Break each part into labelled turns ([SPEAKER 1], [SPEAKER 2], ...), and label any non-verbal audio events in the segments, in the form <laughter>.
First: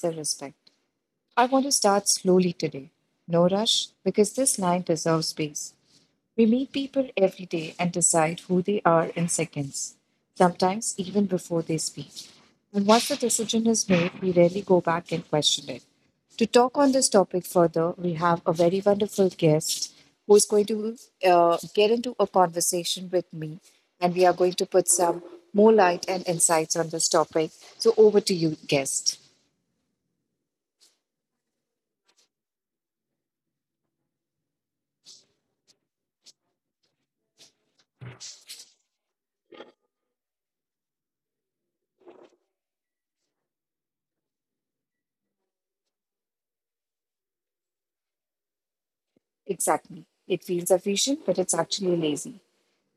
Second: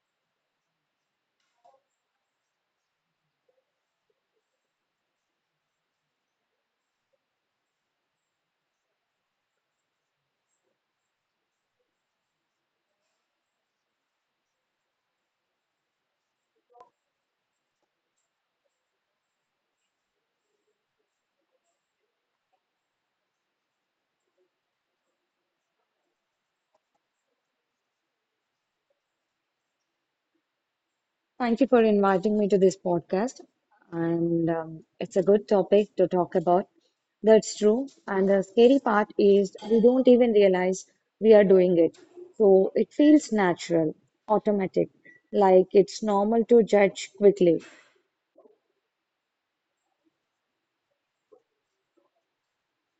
[SPEAKER 1] the respect. I want to start slowly today. No rush, because this line deserves space. We meet people every day and decide who they are in seconds, sometimes even before they speak. And once the decision is made, we rarely go back and question it. To talk on this topic further, we have a very wonderful guest who is going to get into a conversation with me, and we are going to put some more light and insights on this topic. So, over to you, guest.
[SPEAKER 2] Thank you for inviting me to this podcast. And It's a good topic to talk about. That's true. And the scary part is we don't even realize we are doing it. So it feels natural, automatic, like it's normal to judge quickly.
[SPEAKER 1] Exactly. It feels efficient, but it's actually lazy.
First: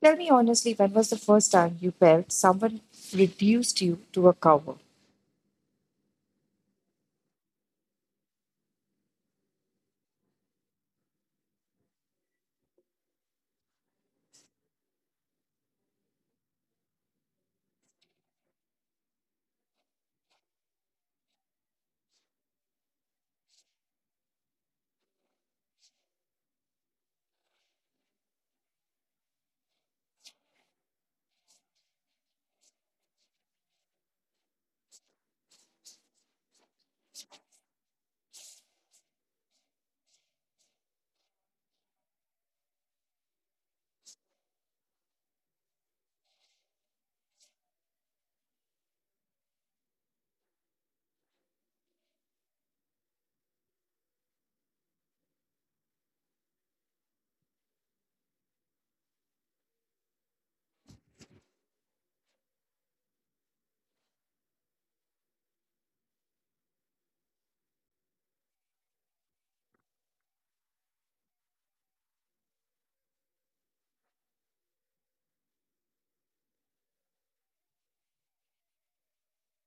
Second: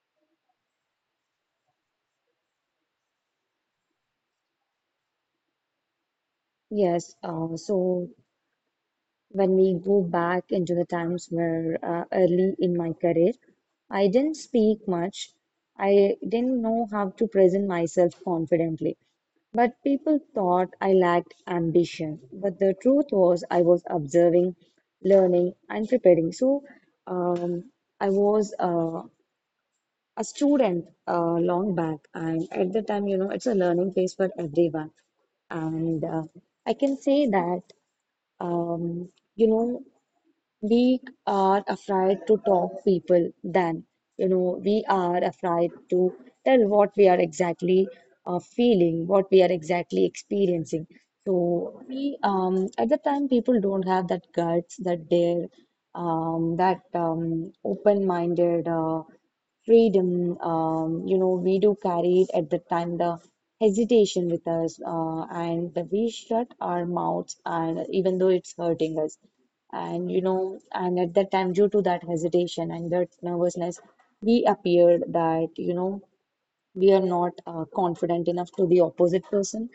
[SPEAKER 1] Tell me honestly, when was the first time you felt someone reduced you to a cover?
[SPEAKER 2] Yes. So when we go back into the times where early in my career, I didn't speak much. I didn't know how to present myself confidently. But people thought I lacked ambition. But the truth was, I was observing, learning, and preparing. Um, I was a student long back, and at the time, you know, it's a learning phase for everyone. And I can say that, um, you know, we are afraid to talk people, then you know we are afraid to tell what we are exactly feeling, what we are exactly experiencing. So we, at the time, people don't have that guts, that dare, that open-minded freedom. You know, we do carry at the time the hesitation with us, and we shut our mouths and even though it's hurting us. And you know, and at that time, due to that hesitation and that nervousness, we appeared that, you know, we are not confident enough to the opposite person.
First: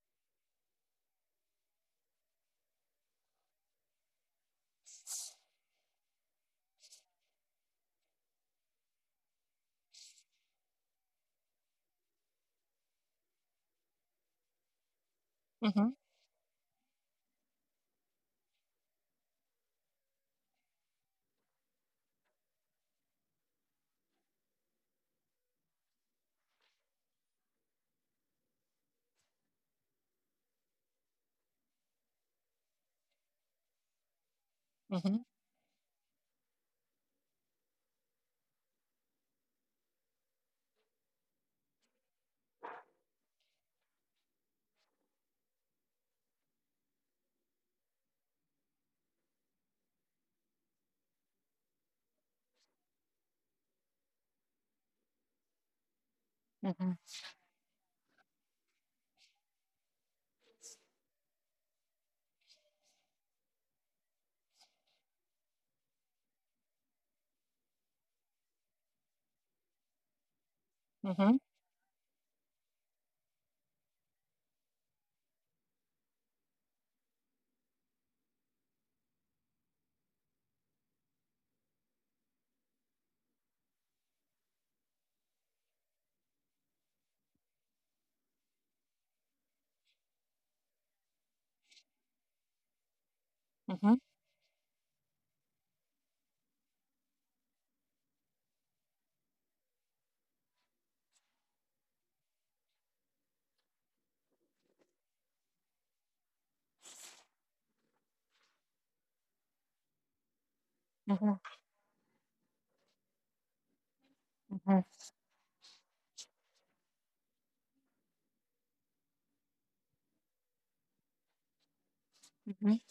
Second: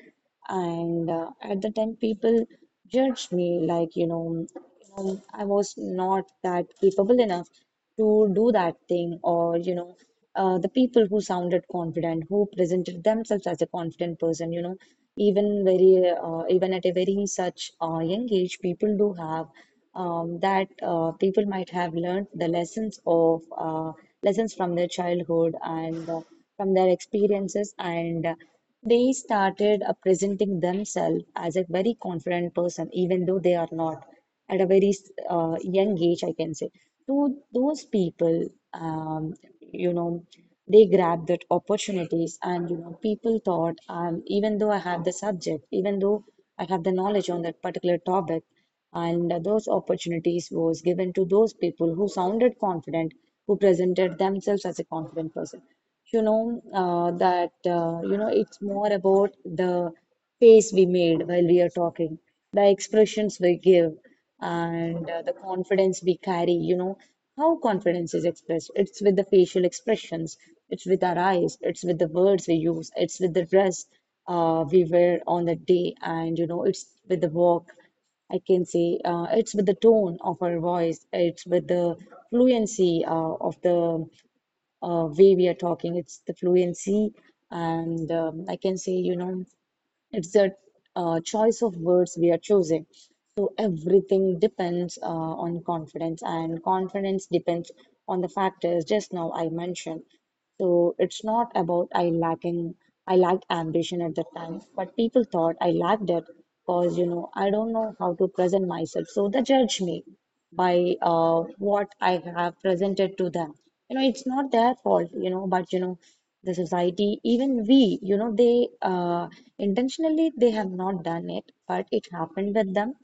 [SPEAKER 2] And At the time, people judged me like, you know, I was not that capable enough to do that thing, or, you know, the people who sounded confident, who presented themselves as a confident person, you know, even at a very such young age, people do have that people might have learned the lessons of lessons from their childhood and from their experiences, and they started presenting themselves as a very confident person even though they are not at a very young age, I can say. So those people, um, you know, they grabbed that opportunities, and you know, people thought, even though I have the subject, even though I have the knowledge on that particular topic, and those opportunities was given to those people who sounded confident, who presented themselves as a confident person. You know, that you know, it's more about the face we made while we are talking, the expressions we give, and the confidence we carry. You know, how confidence is expressed? It's with the facial expressions, it's with our
[SPEAKER 1] Mm-hmm.
[SPEAKER 2] eyes, it's with the words we use, it's with the dress we wear on the day, and you know, it's with the walk. I can say it's with the tone of our voice, it's with the fluency of the way we are talking. It's the fluency, and I can say, you know. It's a choice of words we are choosing. So
[SPEAKER 1] Mm-hmm.
[SPEAKER 2] everything depends on confidence, and confidence depends on the factors just now I mentioned. So it's not about I lacked ambition at the time, but people thought I lacked it because you know I don't know how to present myself, so they judge me by what I have presented to them. You know, it's not their fault, you know, but you know, the society, even we, you know, they intentionally they have not done it, but it happened with them.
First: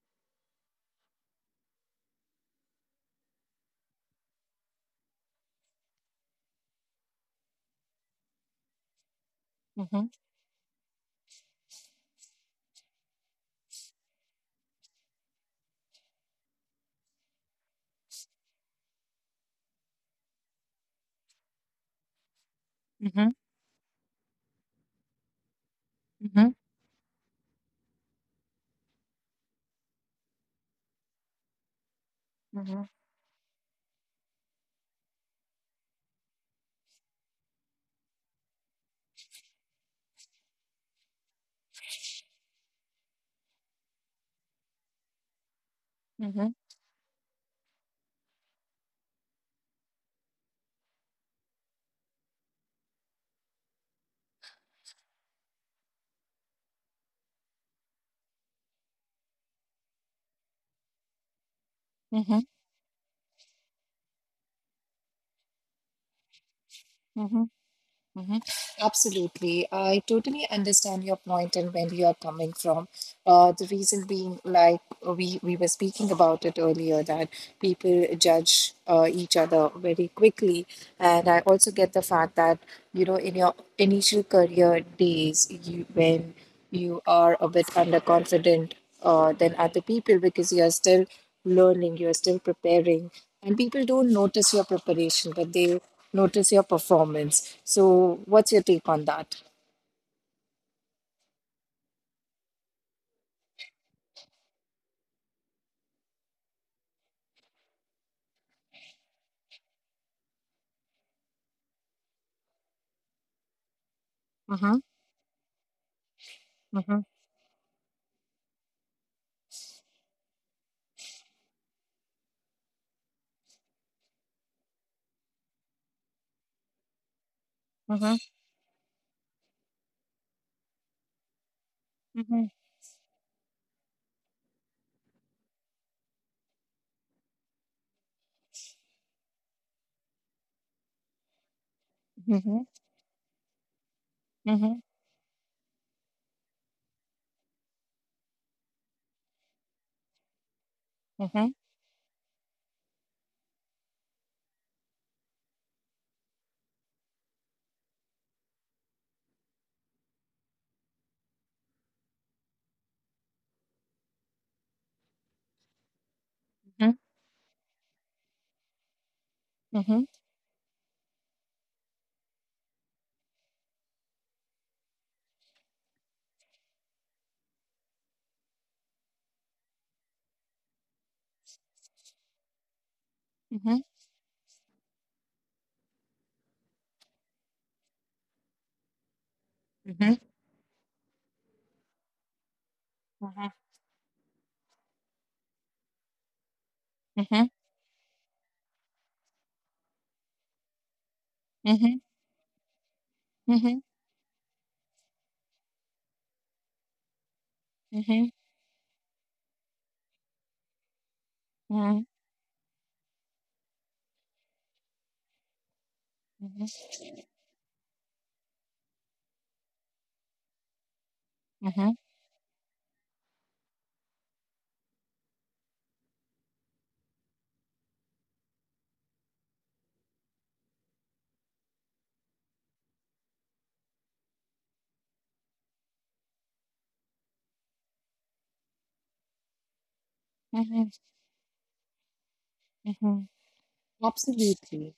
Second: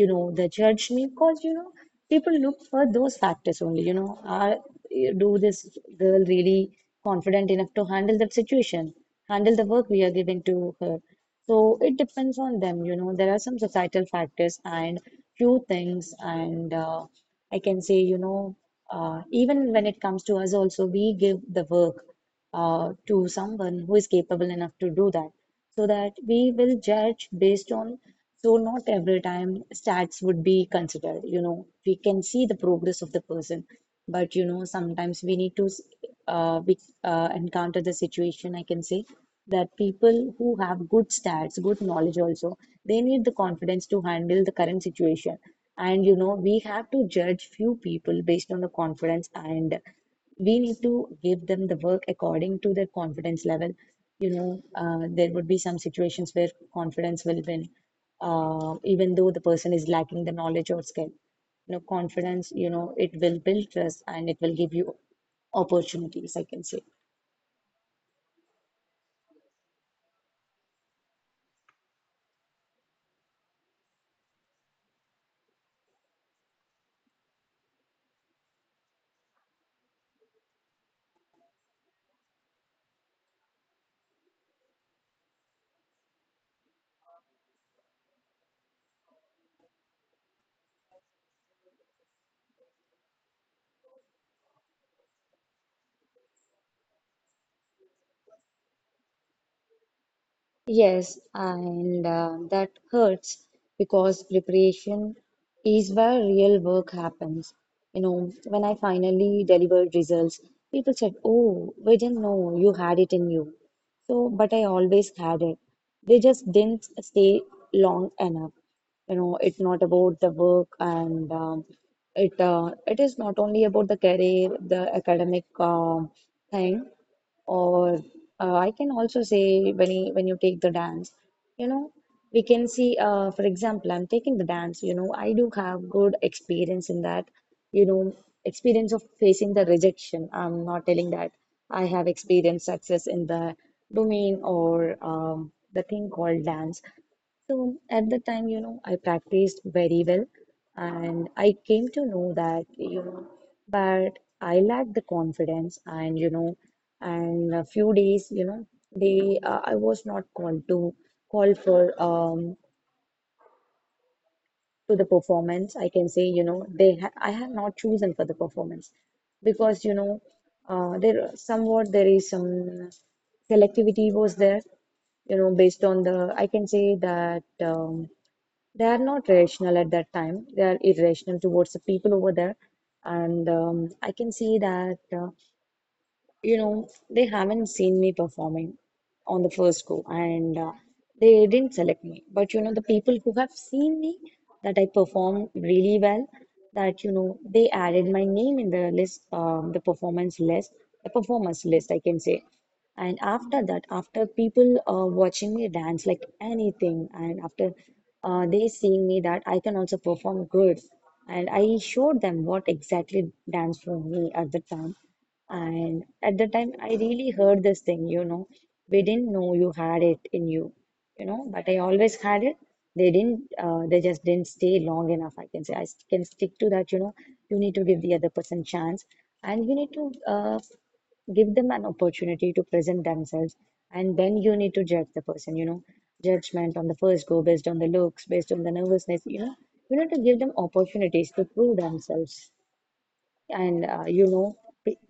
[SPEAKER 2] You know they judge me because you know people look for those factors only. You know, are do this girl really confident enough to handle that situation, handle the work we are giving to her? So it depends on them. You know, there are some societal factors and few things, and I can say, you know, even when it comes to us also, we give the work to
[SPEAKER 1] Mm-hmm.
[SPEAKER 2] someone who is capable enough to do that, so that we will judge based on. So not every time stats would be considered, you know. We can see the
[SPEAKER 1] Mm-hmm. Mm-hmm.
[SPEAKER 2] progress of the person, but you know sometimes we need to, uh, we, encounter the situation. I can say that people who have good stats, good knowledge also, they need the confidence to handle the current situation. And you know, we have to judge few people based on the confidence, and we need to give them the work according to their confidence level. You know, there would be some situations where confidence will win, even though the person is lacking the knowledge or skill. You know,
[SPEAKER 1] Mm-hmm.
[SPEAKER 2] confidence, you know, it will build trust and it will give you opportunities, I can say.
[SPEAKER 1] Absolutely. I totally understand your point and where you are coming from. The reason being, like we were speaking about it earlier, that people judge each other very quickly. And I also get the fact that, you know, in your initial career days, when you are a bit underconfident than other people because you are still learning, you are still preparing. And people don't notice your preparation, but they notice your performance. So, what's your take on that?
[SPEAKER 2] Yes, and that hurts because preparation is where real work happens. You know, when I finally delivered results, people said, "Oh, we didn't know you had it in you." So, but I
[SPEAKER 1] Mm-hmm.
[SPEAKER 2] always had it. They just didn't
[SPEAKER 1] Mm-hmm.
[SPEAKER 2] stay long enough. You know, it's not about the work, and it is not only about the career, the academic thing. Or
[SPEAKER 1] Mm-hmm.
[SPEAKER 2] I can also say, when when you take the dance, you know, we
[SPEAKER 1] Mm-hmm.
[SPEAKER 2] can see, for example, I'm taking the dance, you know, I do have good experience in that, you know, experience of facing the rejection. I'm not telling that I have experienced
[SPEAKER 1] Mm-hmm.
[SPEAKER 2] success in the domain,
[SPEAKER 1] Mm-hmm.
[SPEAKER 2] or the thing called dance. So at the time, you know, I practiced very well, and I
[SPEAKER 1] Mm-hmm.
[SPEAKER 2] came to know that, you know, but I lacked the confidence. And you know, and a few days, you know, they I was not called to call for to the performance, I can say. You know, they
[SPEAKER 1] Mm-hmm.
[SPEAKER 2] ha I have not chosen for the performance because you
[SPEAKER 1] Mm-hmm. Mm-hmm.
[SPEAKER 2] know there is some selectivity was there, you know, based on the I can say that they are not rational at that time, they are irrational towards the people over there. And I can say that you know, they haven't seen me performing on the first go,
[SPEAKER 1] Mm-hmm.
[SPEAKER 2] and they didn't select me. But, you know, the people who have
[SPEAKER 1] Mm-hmm.
[SPEAKER 2] seen me that I perform really well, that, you know,
[SPEAKER 1] Mm-hmm.
[SPEAKER 2] they added my name in the list, the performance list, I can say. And after that,
[SPEAKER 1] Mm-hmm.
[SPEAKER 2] after people watching me dance like anything, and after they seeing me that I can also perform good, and I
[SPEAKER 1] Mm-hmm.
[SPEAKER 2] showed them what exactly dance for me at the time. And at the time, I really heard this thing, you know, "We didn't know you had it in you," you know, but I
[SPEAKER 1] Mm-hmm.
[SPEAKER 2] always had it. They didn't, they just didn't stay long enough. I can say, can stick to that, you know, you need to give the other person chance, and you need to, give them an opportunity to present themselves, and then you need to judge the person, you know. Judgment on the first go based on the looks, based on the nervousness, you know, you need to give them opportunities to prove themselves.
[SPEAKER 1] Mm-hmm.
[SPEAKER 2] And you know
[SPEAKER 1] Absolutely.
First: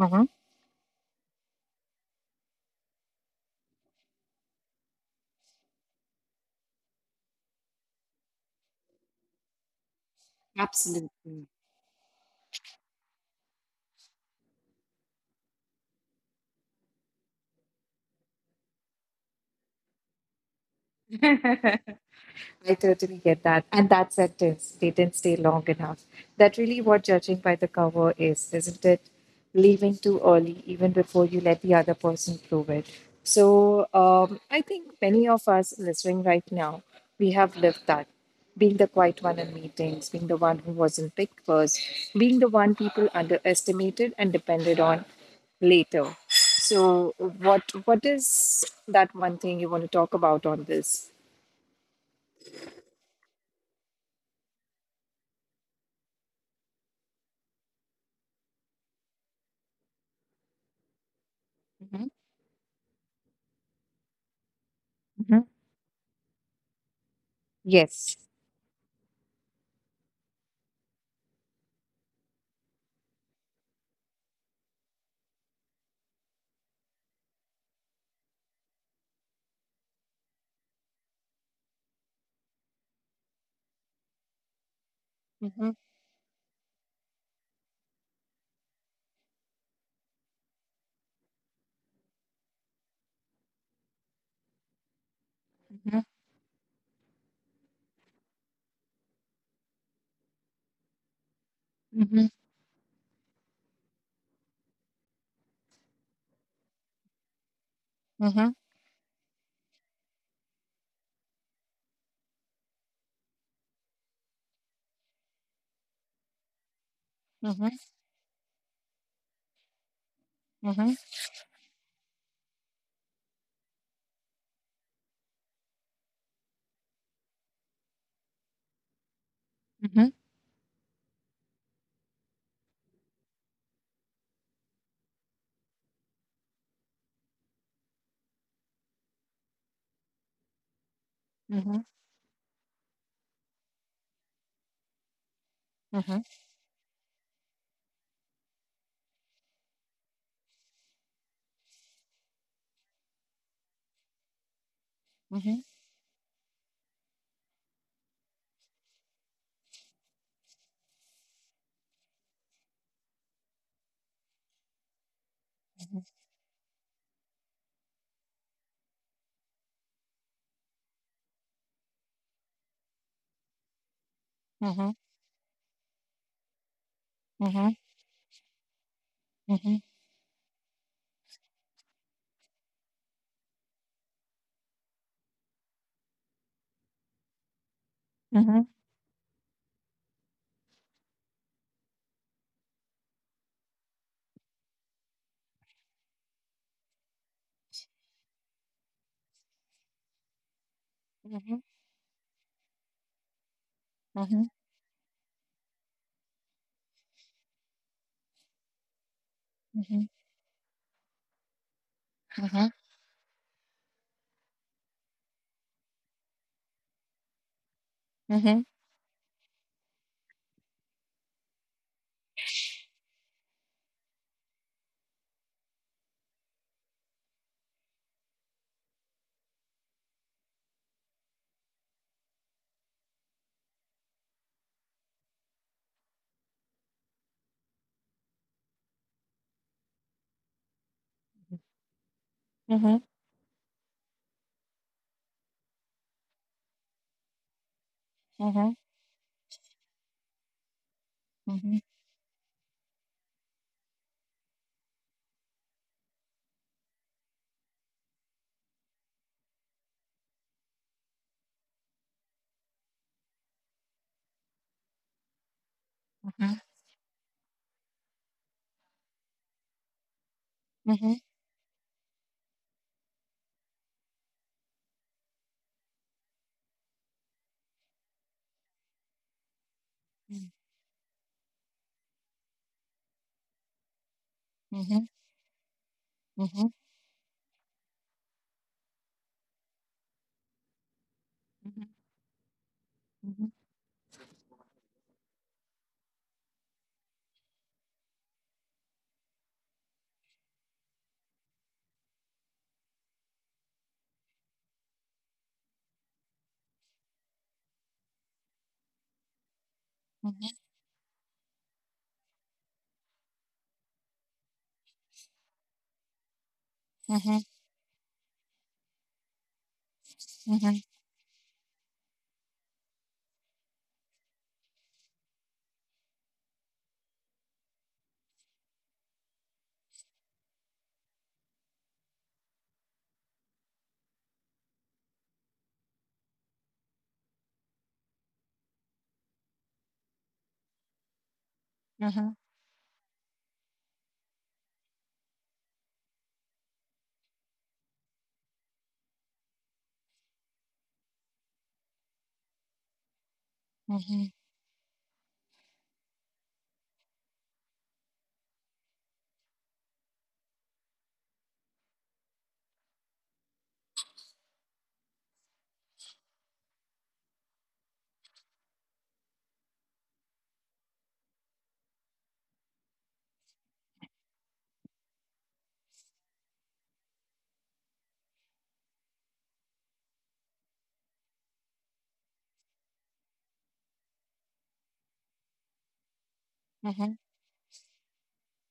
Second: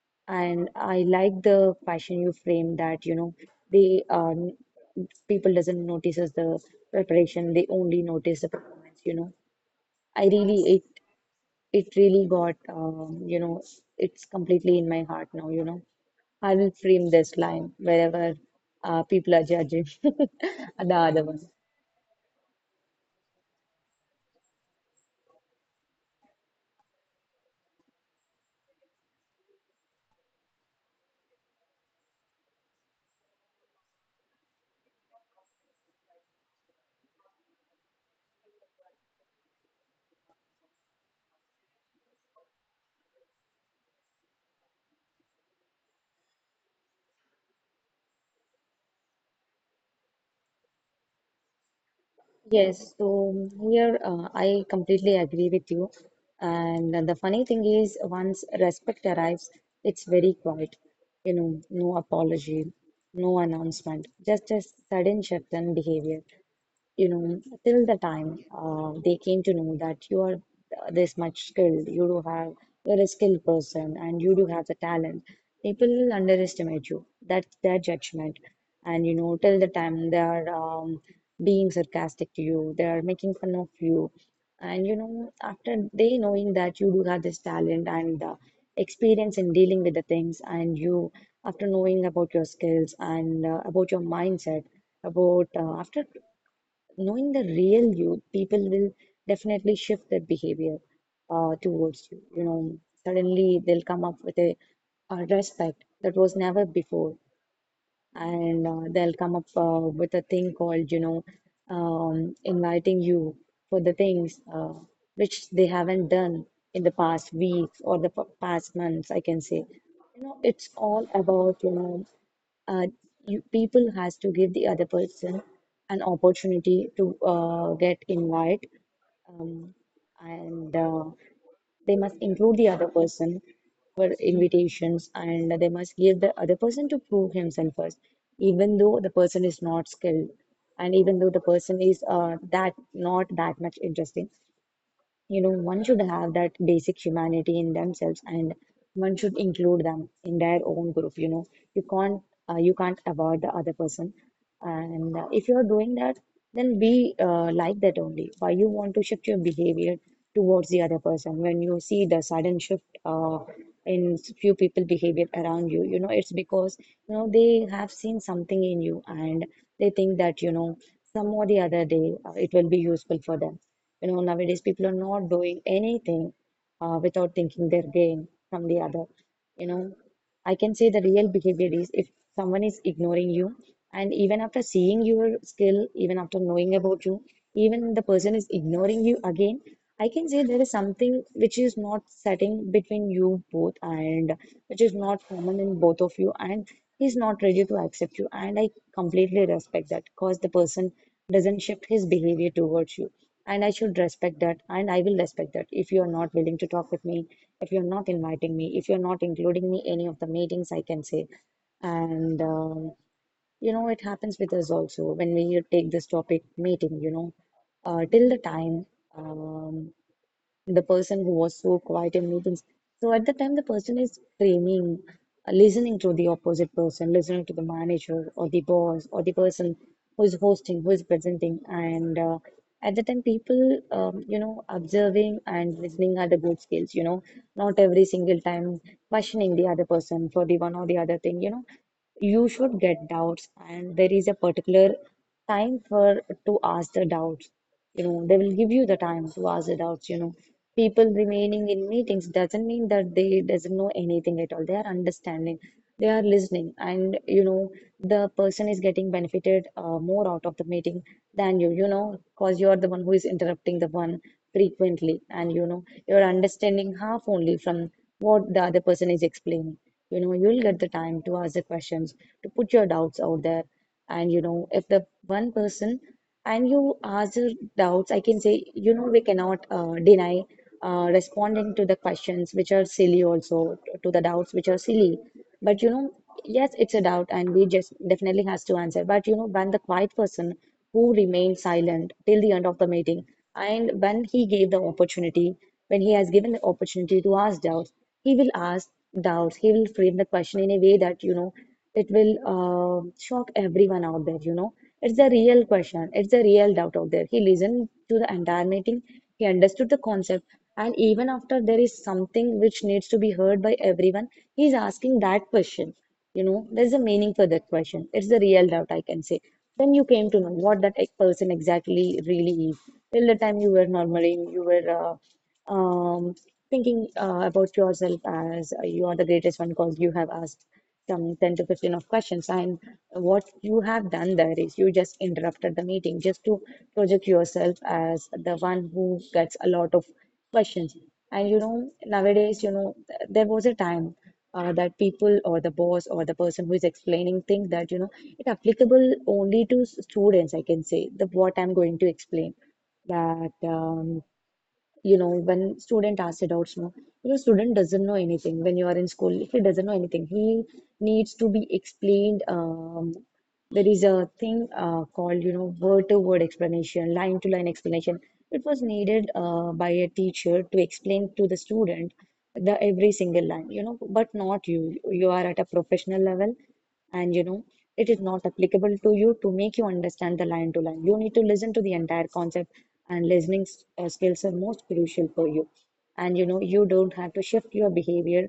[SPEAKER 1] Mm-hmm.
[SPEAKER 2] And I like the fashion you frame that, you know, they people doesn't notice as the preparation, they only notice the performance, you know. I really it
[SPEAKER 1] Absolutely.
[SPEAKER 2] It really got you know, it's completely in my heart now, you know. I will frame this line wherever people are judging <laughs> the other one.
[SPEAKER 1] I totally get that. And that sentence, they didn't stay long enough. That really what judging by the cover is, isn't it? Leaving too early, even before you let the other person prove it. So I think many of us listening right now, we have lived that. Being the quiet one in meetings, being the one who wasn't picked first, being the one people underestimated and depended on later. So what is that one thing you want to talk about on this?
[SPEAKER 2] Yes, so here I completely agree with you. And the funny thing is, once respect arrives, it's very quiet. You know, no apology, no announcement, just a sudden
[SPEAKER 1] Mhm.
[SPEAKER 2] shift in behavior. You know, till the
[SPEAKER 1] Yes.
[SPEAKER 2] time they came to know that you are this much skilled, you're a skilled person and you do have the talent, people will underestimate you. That's their judgment. And, you know, till the time they are being sarcastic to you, they are making fun of you. And, you know, after they knowing that you do have this talent and experience in dealing with the things, and you, after knowing about your skills and about your mindset, about after knowing the real you, people will definitely shift their behavior towards you. You know, suddenly they'll come up with a respect that was never before, and they'll come up with a thing called, you know, inviting you for the things which they haven't done in the past weeks or the past months, I can say. You know, it's all about, uh, people has to give the other person an opportunity to get invite. Um, and They must include the other person for invitations and they must give the other person to prove himself first, even though the person is not skilled, and even though the person is that not that much interesting. You know, one should have that basic humanity in themselves and one should include them in their own group. You know, you can't you can't avoid the other person. And if you're doing that, then be like that only. Why you want to shift your behavior towards the other person? When you see the sudden shift in few people behavior around you, you know, it's because, you know, they have seen something in you and they think that, you know, some or the other day it will be useful for them. You know, nowadays people are not doing anything without thinking their gain from the other. You know, I can say the real behavior is, if someone is ignoring you, and even after seeing your skill, even after knowing about you, even the person is ignoring you again, I can say there is something which is not setting between you both, and which is not common in both of you, and he's not ready to accept you. And I completely respect that because the person doesn't shift his behavior towards you, and I should respect that, and I will respect that. If you are not willing to talk with me, if you're not inviting me, if you're not including me any of the meetings, I can say. And You know, it happens with us also when we take this topic meeting. You know, till the time, um, the person who was so quiet in meetings. So at the time, the person is framing, listening to the opposite person, listening to the manager or the boss or the person who is hosting, who is presenting. And at the time, people, you know, observing and listening are the good skills, you know, not every single time questioning the other person for the one or the other thing. You know, you should get doubts, and there is a particular time for to ask the doubts. You know, they will give you the time to ask the doubts. You know, people remaining in meetings doesn't mean that they doesn't know anything at all. They are understanding, they are listening, and you know, the person is getting benefited more out of the meeting than you. You know, because you are the one who is interrupting the one frequently, and you know, you're understanding half only from what the other person is explaining. You know, you'll get the time to ask the questions, to put your doubts out there. And you know, if the one person, and you ask your doubts, I can say, you know, we cannot deny responding to the questions which are silly also, to the doubts which are silly. But you know, yes, it's a doubt, and we just definitely has to answer. But you know, when the quiet person who remained silent till the end of the meeting, and when he gave the opportunity, when he has given the opportunity to ask doubts, he will ask doubts. He will frame the question in a way that, you know, it will shock everyone out there, you know. It's a real question, it's a real doubt out there. He listened to the entire meeting, he understood the concept, and even after, there is something which needs to be heard by everyone, he's asking that question. You know, there's a meaning for that question. It's the real doubt, I can say. Then you came to know what that person exactly really is. Till the time you were normally, you were thinking about yourself as you are the greatest one because you have asked some 10 to 15 of questions. And what you have done there is you just interrupted the meeting just to project yourself as the one who gets a lot of questions. And you know, nowadays, you know, there was a time that people or the boss or the person who is explaining things that, you know, it applicable only to students, I can say. The what I'm going to explain that, you know, when student asks adults know, you know, student doesn't know anything. When you are in school, he doesn't know anything, he needs to be explained. There is a thing called, you know, word to word explanation, line to line explanation. It was needed by a teacher to explain to the student the every single line, you know. But not you, you are at a professional level, and you know, it is not applicable to you to make you understand the line to line. You need to listen to the entire concept, and listening skills are most crucial for you. And you know, you don't have to shift your behavior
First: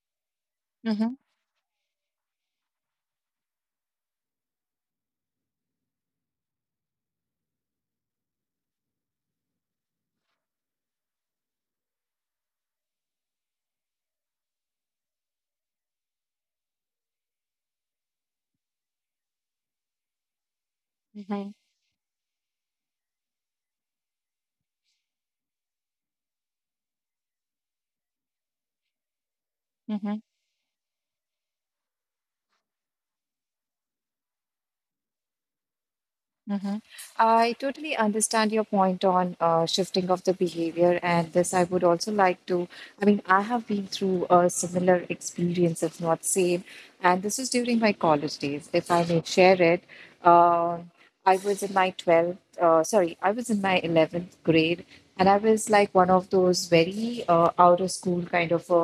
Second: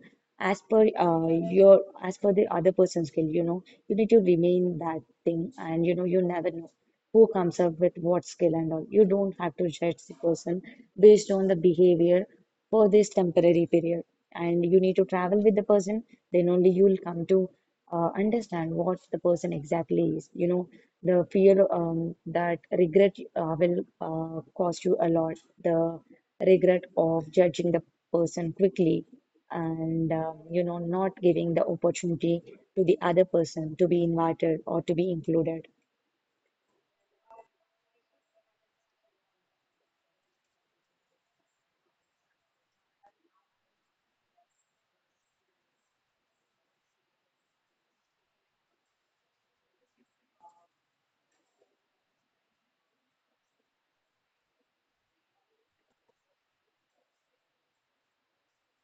[SPEAKER 2] as per your as per the other person's skill. You know, you need to remain that thing, and you know, you never know who comes up with what skill and all. You don't have to judge the person based on the behavior for this temporary period, and you need to travel with the person. Then only you'll come to understand what the person exactly is. You know, the fear, that regret will cost you a lot. The regret of judging the person quickly, and you know, not giving the opportunity to the other person to be invited or to be included.
[SPEAKER 1] I totally understand your point on shifting of the behavior, and this I would also like to. I mean, I have been through a similar experience, if not same, and this is during my college days. If I may share it, Um I was in my 12th, sorry, I was in my 11th grade, and I was like one of those very out of school kind of a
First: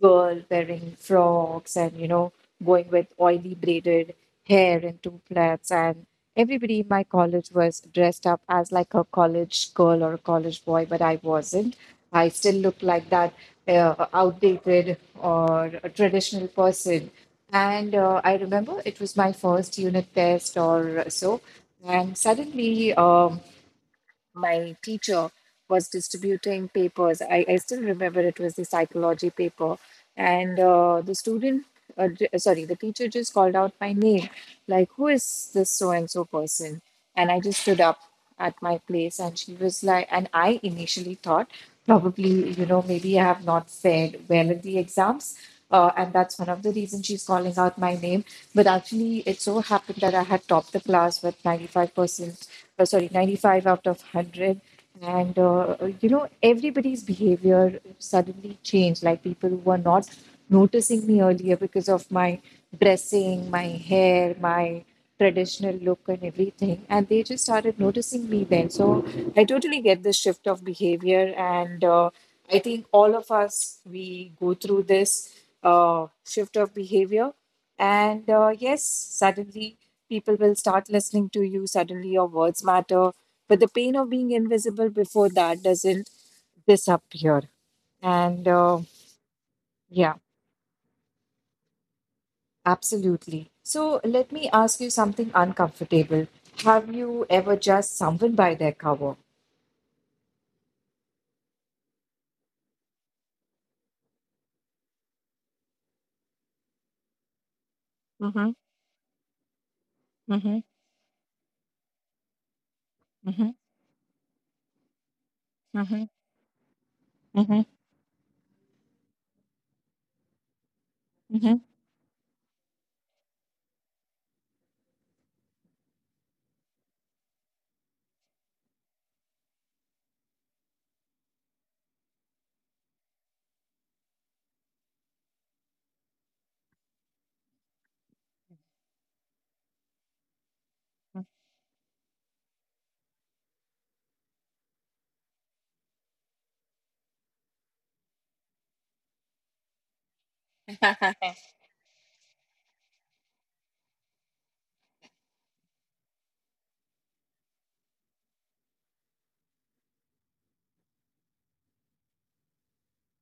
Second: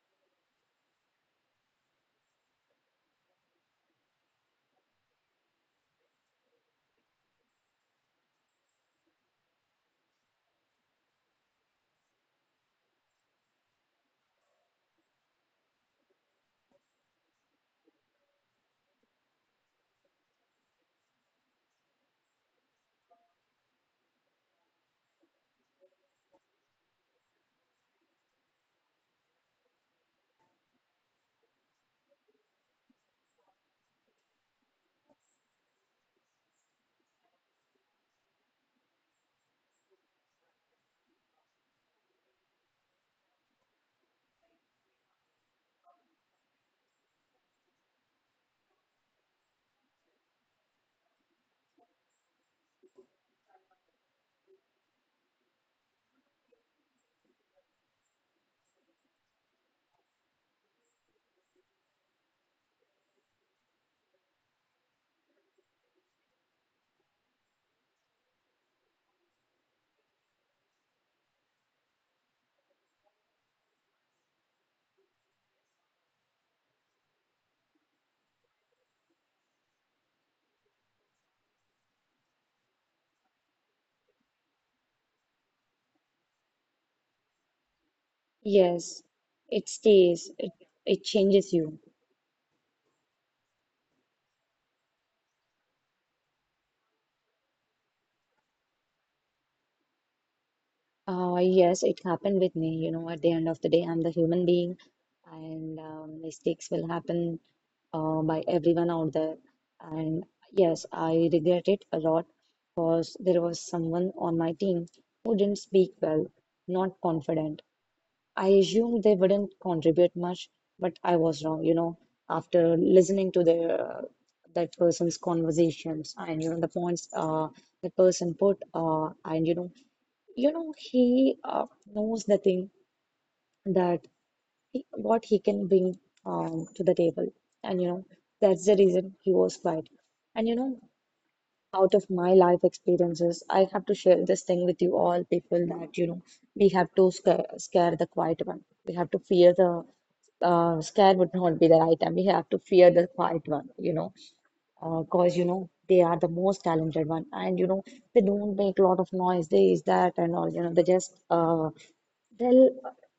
[SPEAKER 1] girl wearing frocks and going with oily braided hair into plaits. And everybody in my college was dressed up as like a college girl or a college boy, but I wasn't. I still looked like that outdated or a traditional person. And I remember it was my first unit test or so. And suddenly, my teacher was distributing papers. I still remember it was the psychology paper. And uh, the teacher just called out my name, like, who is this so and so person? And I just stood up at my place and she was like, and I initially thought, probably, maybe I have not fared well in the exams. And that's one of the reasons she's calling out my name. But actually, it so happened that I had topped the class with 95% sorry, 95 out of 100. And everybody's behavior suddenly changed. Like people who were not noticing me earlier because of my dressing, my hair, my traditional look, and everything. And they just started noticing me then. So I totally get this shift of behavior. And I think all of us, we go through this shift of behavior. And yes, suddenly people will start listening to you. Suddenly, your words matter. But the pain of being invisible before that doesn't disappear. And
[SPEAKER 2] Yes, it
[SPEAKER 1] yeah,
[SPEAKER 2] stays. It changes you.
[SPEAKER 1] absolutely. So, let me ask you something uncomfortable. Have you ever judged someone by their cover?
[SPEAKER 2] Yes, it happened with me. You know, at the end of the day, I'm the human being, and mistakes will happen by
[SPEAKER 1] Mm-hmm.
[SPEAKER 2] everyone out there. And
[SPEAKER 1] Mm-hmm.
[SPEAKER 2] yes, I regret it a lot, because there
[SPEAKER 1] Mm-hmm.
[SPEAKER 2] was someone on my team who didn't speak
[SPEAKER 1] Mm-hmm.
[SPEAKER 2] well, not
[SPEAKER 1] Mm-hmm.
[SPEAKER 2] confident. I assumed they wouldn't contribute much, but I was
[SPEAKER 1] Mm-hmm.
[SPEAKER 2] wrong. You know, after listening to the that person's conversations, and you know, the points the person put, and you know, you know, he knows the thing that he, what he can bring to the table. And you know, that's the reason he was quiet. And you know, out of my life experiences, I have to share this thing with you all people, that you know, we have to scare the quiet one. We have to fear the scare would not be the right time. We have to fear the quiet one. You know, cause you know, they are the most talented one, and you know, they don't make a lot of noise, this that and all. You know, they just they'll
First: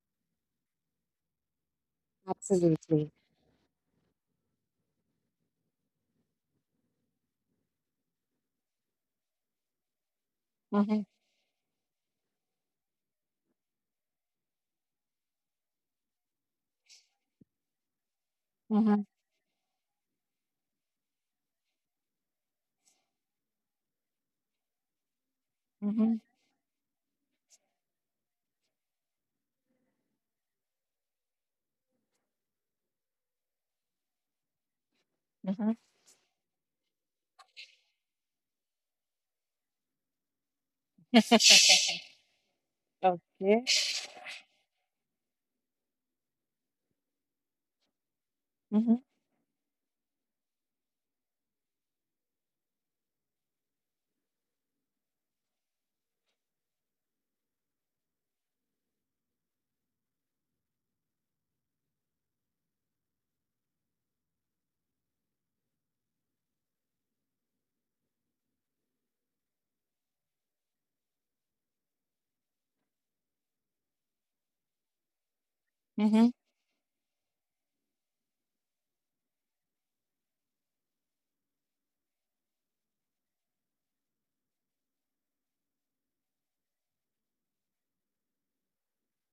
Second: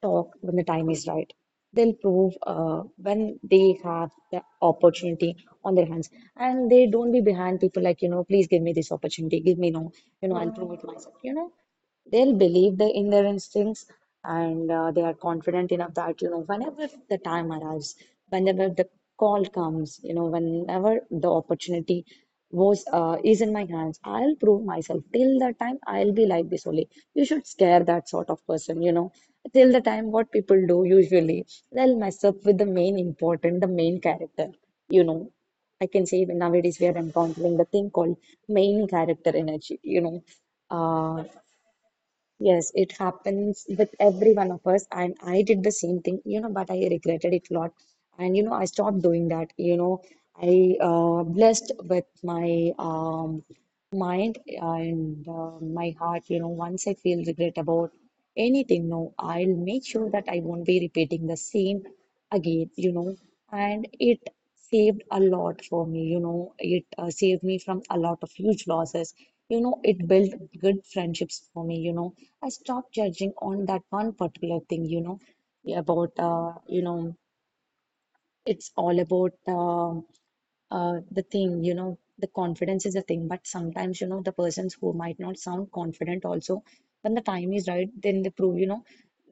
[SPEAKER 2] talk when the time is right. They'll prove
[SPEAKER 1] Absolutely.
[SPEAKER 2] when they have the opportunity on their hands. And they don't be behind people like, you know, please give me this opportunity, give me, no, you know, I'll prove it
[SPEAKER 1] Mhm.
[SPEAKER 2] myself. You know, they'll believe the, in their instincts, and they are confident enough that, you know, whenever the time arrives, whenever the
[SPEAKER 1] Mhm.
[SPEAKER 2] call comes, you know, whenever the opportunity was is in my hands, I'll prove myself. Till that time, I'll
[SPEAKER 1] Mhm.
[SPEAKER 2] be like this only. You should scare that sort of person, you know. Till the time, what people do usually, they'll mess up with the main important, the main character, you know.
[SPEAKER 1] Mhm.
[SPEAKER 2] I can say even nowadays we are encountering the thing called main character energy, you know. Uh, Yes, it
[SPEAKER 1] Okay.
[SPEAKER 2] happens with every one of us, and I did the same thing, you know, but I regretted it a lot. And you know, I stopped
[SPEAKER 1] Mhm.
[SPEAKER 2] doing that. You know, I blessed with my mind and my heart. You know, once I feel regret about anything, no, I'll make sure that I won't be repeating the same again. You know, and it saved a lot for me. You know, it saved me from a lot of huge losses. You know, it built good friendships for me. You know, I stopped judging on that one particular thing, you know, about,
[SPEAKER 1] Mhm.
[SPEAKER 2] you know, it's all about the thing, you know, the confidence is a thing, but sometimes, you know, the persons who might not sound confident also, when the time is right, then they prove, you know,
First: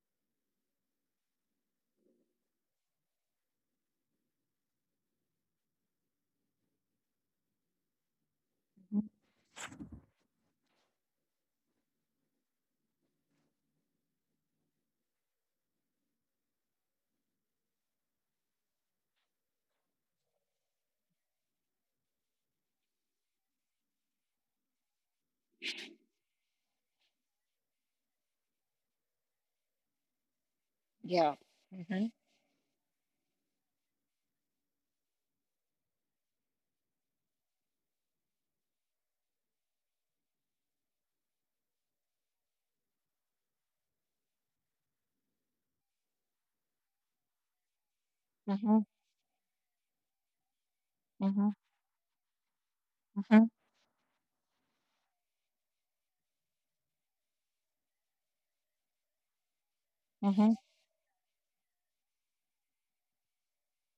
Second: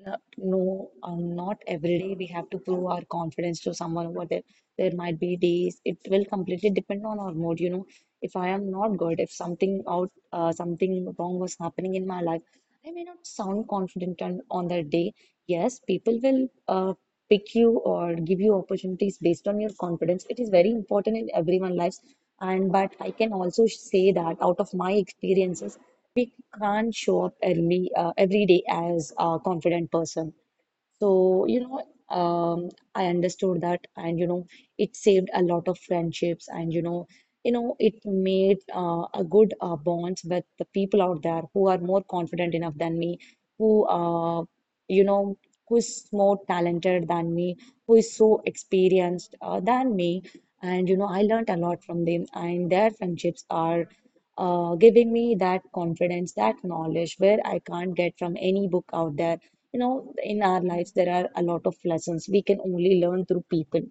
[SPEAKER 2] no, not every day we have to prove our confidence to someone over there. There might be days, it will completely depend on our mood, you know. If I am not good, if something out, something wrong was happening in my life, I may not sound confident on that day. Yes, people will pick you or give you opportunities based on your confidence. It is very important in everyone's lives, and but I can also say that out of my experiences we can't show up early every day as a confident person.
[SPEAKER 1] Yeah.
[SPEAKER 2] So, I understood that, and you know, it saved a lot of friendships, and you know, it made a good bonds with the people out there who are more confident enough than me, who uh, you know, who is more talented than me, who is so
[SPEAKER 1] Mhm.
[SPEAKER 2] experienced than me, and you know, I
[SPEAKER 1] Mhm.
[SPEAKER 2] learned a lot from them, and their friendships
[SPEAKER 1] Mhm.
[SPEAKER 2] are. Giving me that confidence, that knowledge, where I can't get from any book out there. You know, in
[SPEAKER 1] Mhm.
[SPEAKER 2] our lives, there are a lot of lessons we can only learn through people,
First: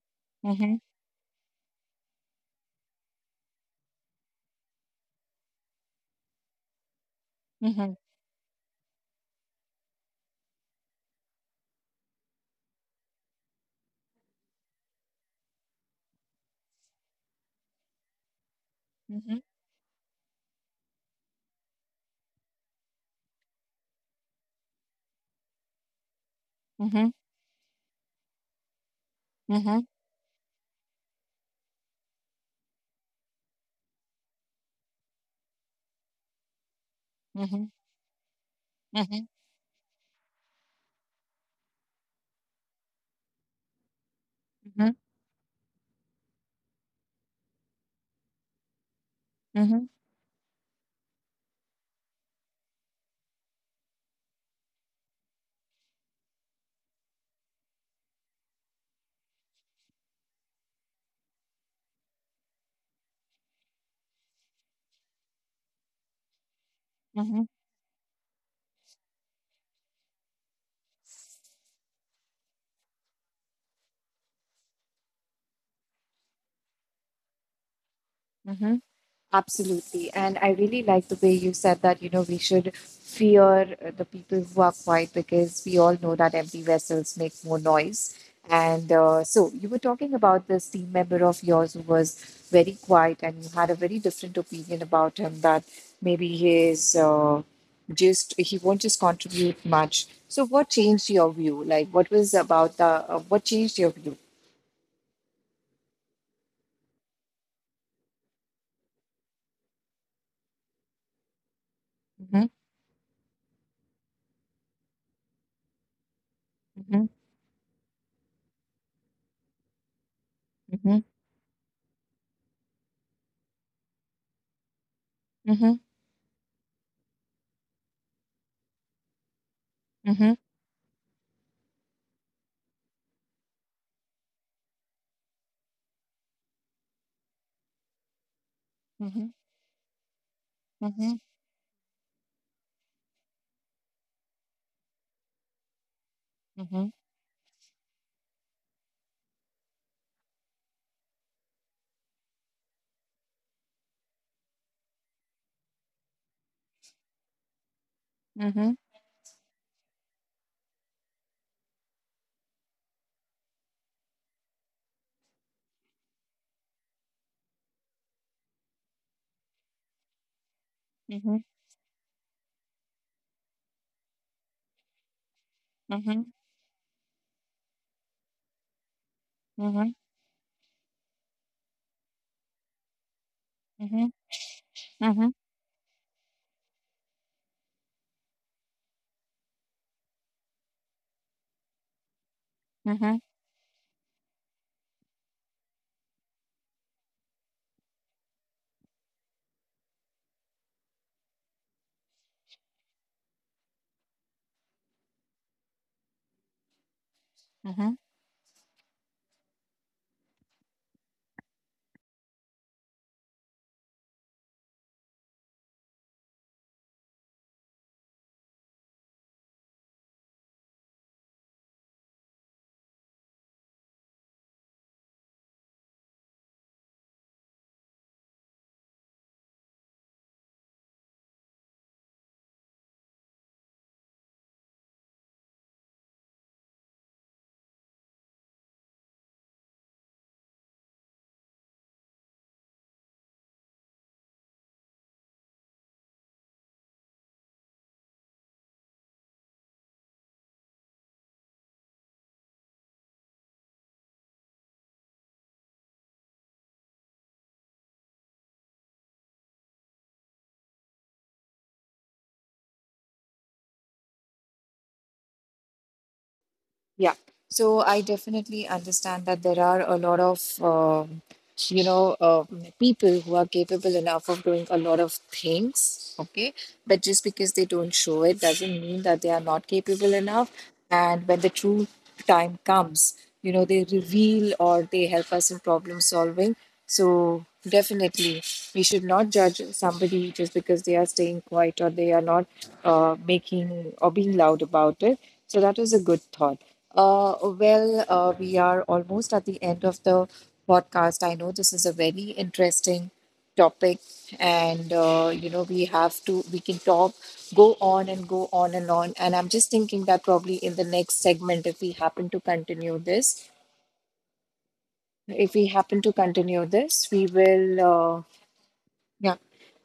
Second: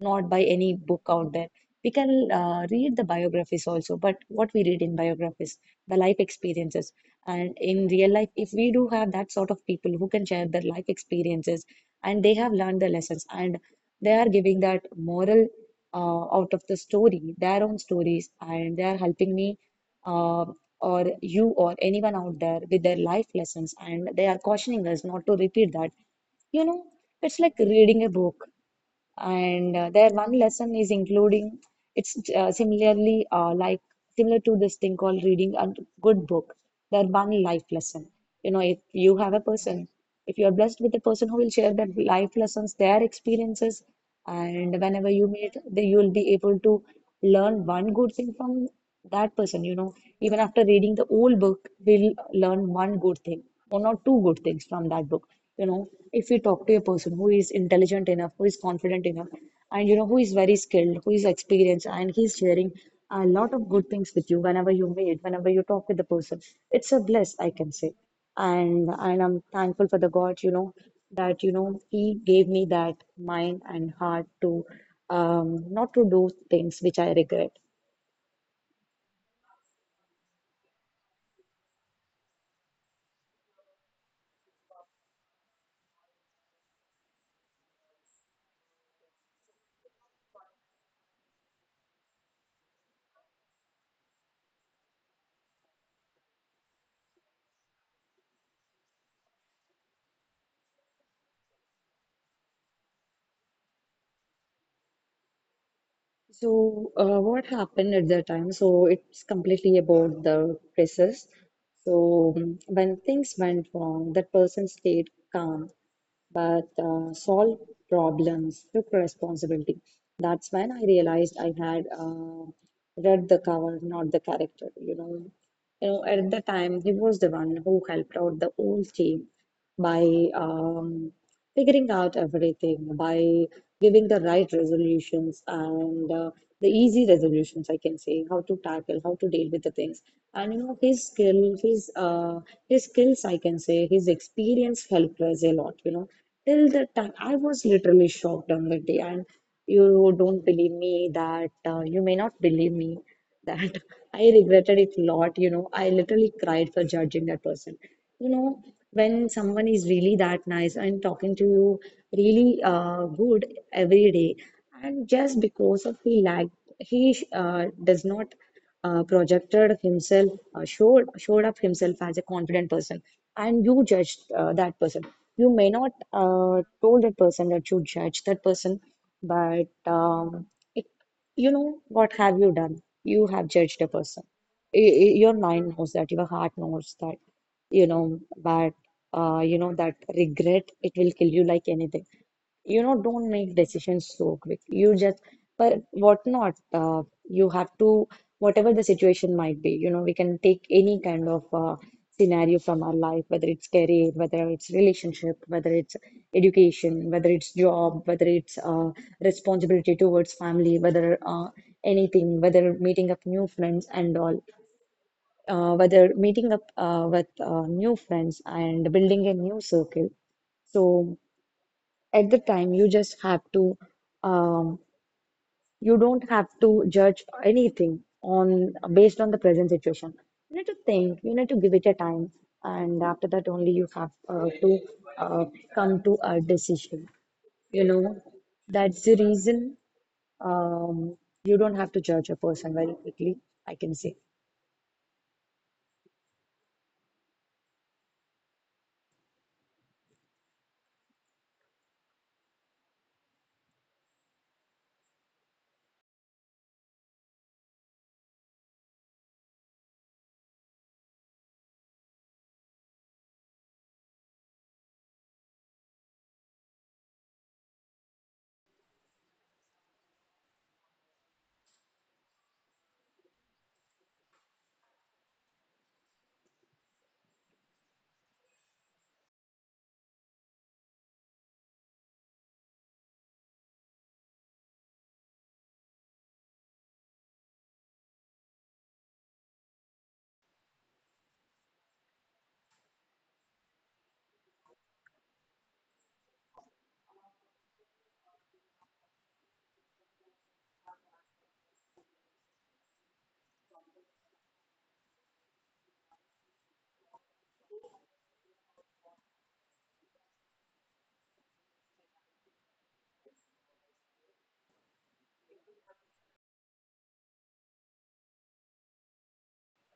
[SPEAKER 2] not by any
[SPEAKER 1] Mhm.
[SPEAKER 2] book out there. We can read the biographies also, but what we read in biographies, the life experiences. And in
[SPEAKER 1] Mhm.
[SPEAKER 2] real life, if we do have that sort of people who can share their life experiences and they have learned the lessons, and they are giving that moral out of the story, their own stories, and they are
[SPEAKER 1] Mhm.
[SPEAKER 2] helping
[SPEAKER 1] Mhm.
[SPEAKER 2] me. Uh, or you or anyone out there with their life lessons, and they are cautioning us not to repeat that, you know,
[SPEAKER 1] Mhm.
[SPEAKER 2] it's like reading a book, and
[SPEAKER 1] Mhm.
[SPEAKER 2] their one lesson is including, it's similarly like similar to this thing called reading a good book, that one life
[SPEAKER 1] Mhm.
[SPEAKER 2] lesson. You know, if you
[SPEAKER 1] Mhm.
[SPEAKER 2] have a person, if you are blessed with a person who will share that life lessons, their experiences, and
[SPEAKER 1] Mhm.
[SPEAKER 2] whenever you meet, they you will be able to learn one good thing from that person. You
[SPEAKER 1] Mhm.
[SPEAKER 2] know, even after reading the whole book, we'll learn one good thing, one or two good things from that book. You know, if you talk to a person who is intelligent enough, who is confident enough, and you know, who is very skilled, who is experienced, and he's sharing a lot of good things with you whenever you meet, whenever you talk with the person. It's a bliss,
[SPEAKER 1] Mhm.
[SPEAKER 2] I can say. And I'm thankful for the God, you know, that you know He gave me that mind and heart to not to do things which I regret.
[SPEAKER 1] Mhm. Absolutely. And I really like the way you said that, we should fear the people who are quiet because we all know that empty vessels make more noise. And so you were talking about this team member of yours who was very quiet and you had a very different opinion about him that maybe he is just, he won't just contribute much. So what changed your view? Like what was about the, what changed your view?
[SPEAKER 2] So what happened at that time? So it's completely about the crisis. So
[SPEAKER 1] Mhm.
[SPEAKER 2] um, when things went wrong, that person stayed calm but
[SPEAKER 1] Mhm.
[SPEAKER 2] solve problems, took responsibility. That's when I
[SPEAKER 1] Mhm.
[SPEAKER 2] realized I had read the cover, not the character. You know,
[SPEAKER 1] Mhm.
[SPEAKER 2] you know, at the time he was the one who helped out the whole team by
[SPEAKER 1] Mhm.
[SPEAKER 2] figuring out everything, by giving the right resolutions and the easy resolutions, I can say, how to tackle, how to
[SPEAKER 1] Mhm.
[SPEAKER 2] deal with the things. And you know,
[SPEAKER 1] Mhm.
[SPEAKER 2] his skills, I can say, his experience helped us a lot, you know. Till the
[SPEAKER 1] Mhm.
[SPEAKER 2] time, I was literally shocked on the day, and you may not believe me that <laughs> I regretted it a lot, you know. I literally cried for judging that person, you know,
[SPEAKER 1] Mhm.
[SPEAKER 2] when someone is really that nice and talking to you really good every day, and just because of he lacked, he does not projected himself, showed
[SPEAKER 1] Mhm.
[SPEAKER 2] up himself as a confident person, and you judged that person. You may not
[SPEAKER 1] Mhm.
[SPEAKER 2] told that person that you judge that person, but
[SPEAKER 1] Mhm.
[SPEAKER 2] um, it, you know, what have you done? You have judged a
[SPEAKER 1] Mhm.
[SPEAKER 2] person. Your
[SPEAKER 1] mhm,
[SPEAKER 2] mind knows that, your heart knows that, you know, but you know that regret, it will kill you like anything. You know,
[SPEAKER 1] mhm,
[SPEAKER 2] don't make decisions so quick. You just, but what not? You have to, whatever the situation might be. You know, we can take any kind of scenario from our life, whether it's career, whether it's relationship, whether it's education, whether it's
[SPEAKER 1] mhm.
[SPEAKER 2] job, whether it's responsibility towards family, whether anything, whether meeting up new friends and all, whether meeting up with new friends and building a new circle. So at the time, you just have to, um, you don't have to judge anything on based on the present situation. You need to think, you need to give it a time, and after that only you have to uh, come to a decision. You know, that's the reason, um, you don't have to judge a person very quickly, I can say.
[SPEAKER 1] Yeah. So I definitely understand that there are a lot of, you know, uh, people who are capable enough of doing a lot of things. Okay. But just because they don't show it doesn't mean that they are not capable enough, and when the true time comes, they reveal or they help us in problem solving. So definitely we should not judge somebody just because they are staying quiet or they are not making or being loud about it. So that was a good thought. Well, we are almost at the end of the podcast. I know this is a very interesting topic, and we have to we can talk, go on and on. And I'm just thinking that probably in the next segment, if we happen to continue this if we happen to continue this, we will yeah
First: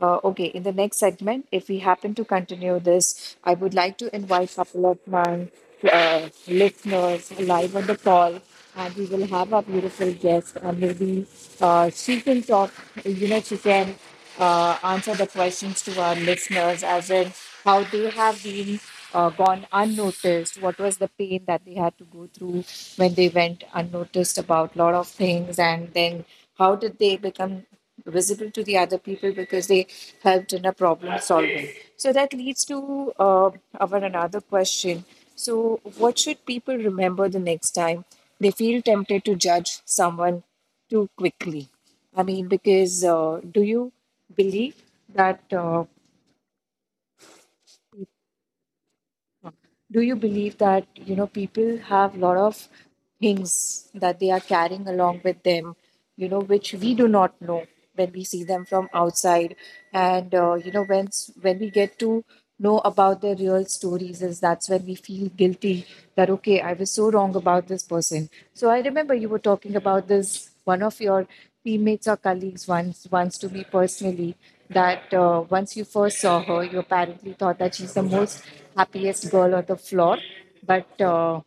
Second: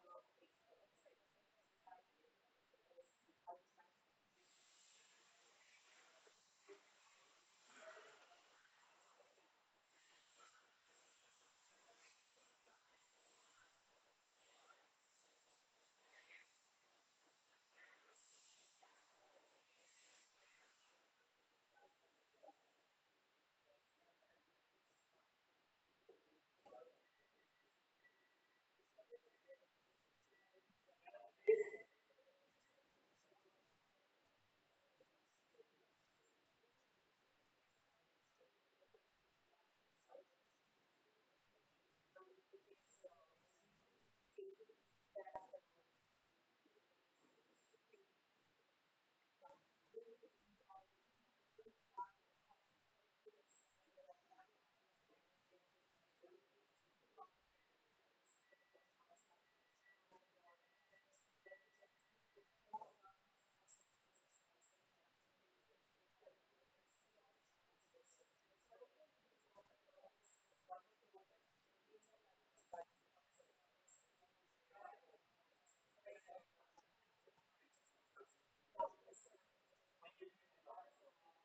[SPEAKER 1] okay in the next segment if we happen to continue this, I would like to invite a couple of my listeners live on the call. And we will have our beautiful guest, and maybe uh, she can talk, she can answer the questions to our listeners as in how they have been gone unnoticed, what was the pain that they had to go through when they went unnoticed about a lot of things, and then how did they become visible to the other people because they helped in a problem solving. So that leads to our another question. So, what should people remember the next time they feel tempted to judge someone too quickly? I mean, because do you believe that uh, that people have a lot of things that they are carrying along with them, which we do not know when we see them from outside, and when we get to know about their real stories, is that's when we feel guilty that, okay, I was so wrong about this person. So I remember you were talking about this one of your teammates or colleagues once to me personally, that once you first saw her, you apparently thought that she's the most happiest girl on the floor. But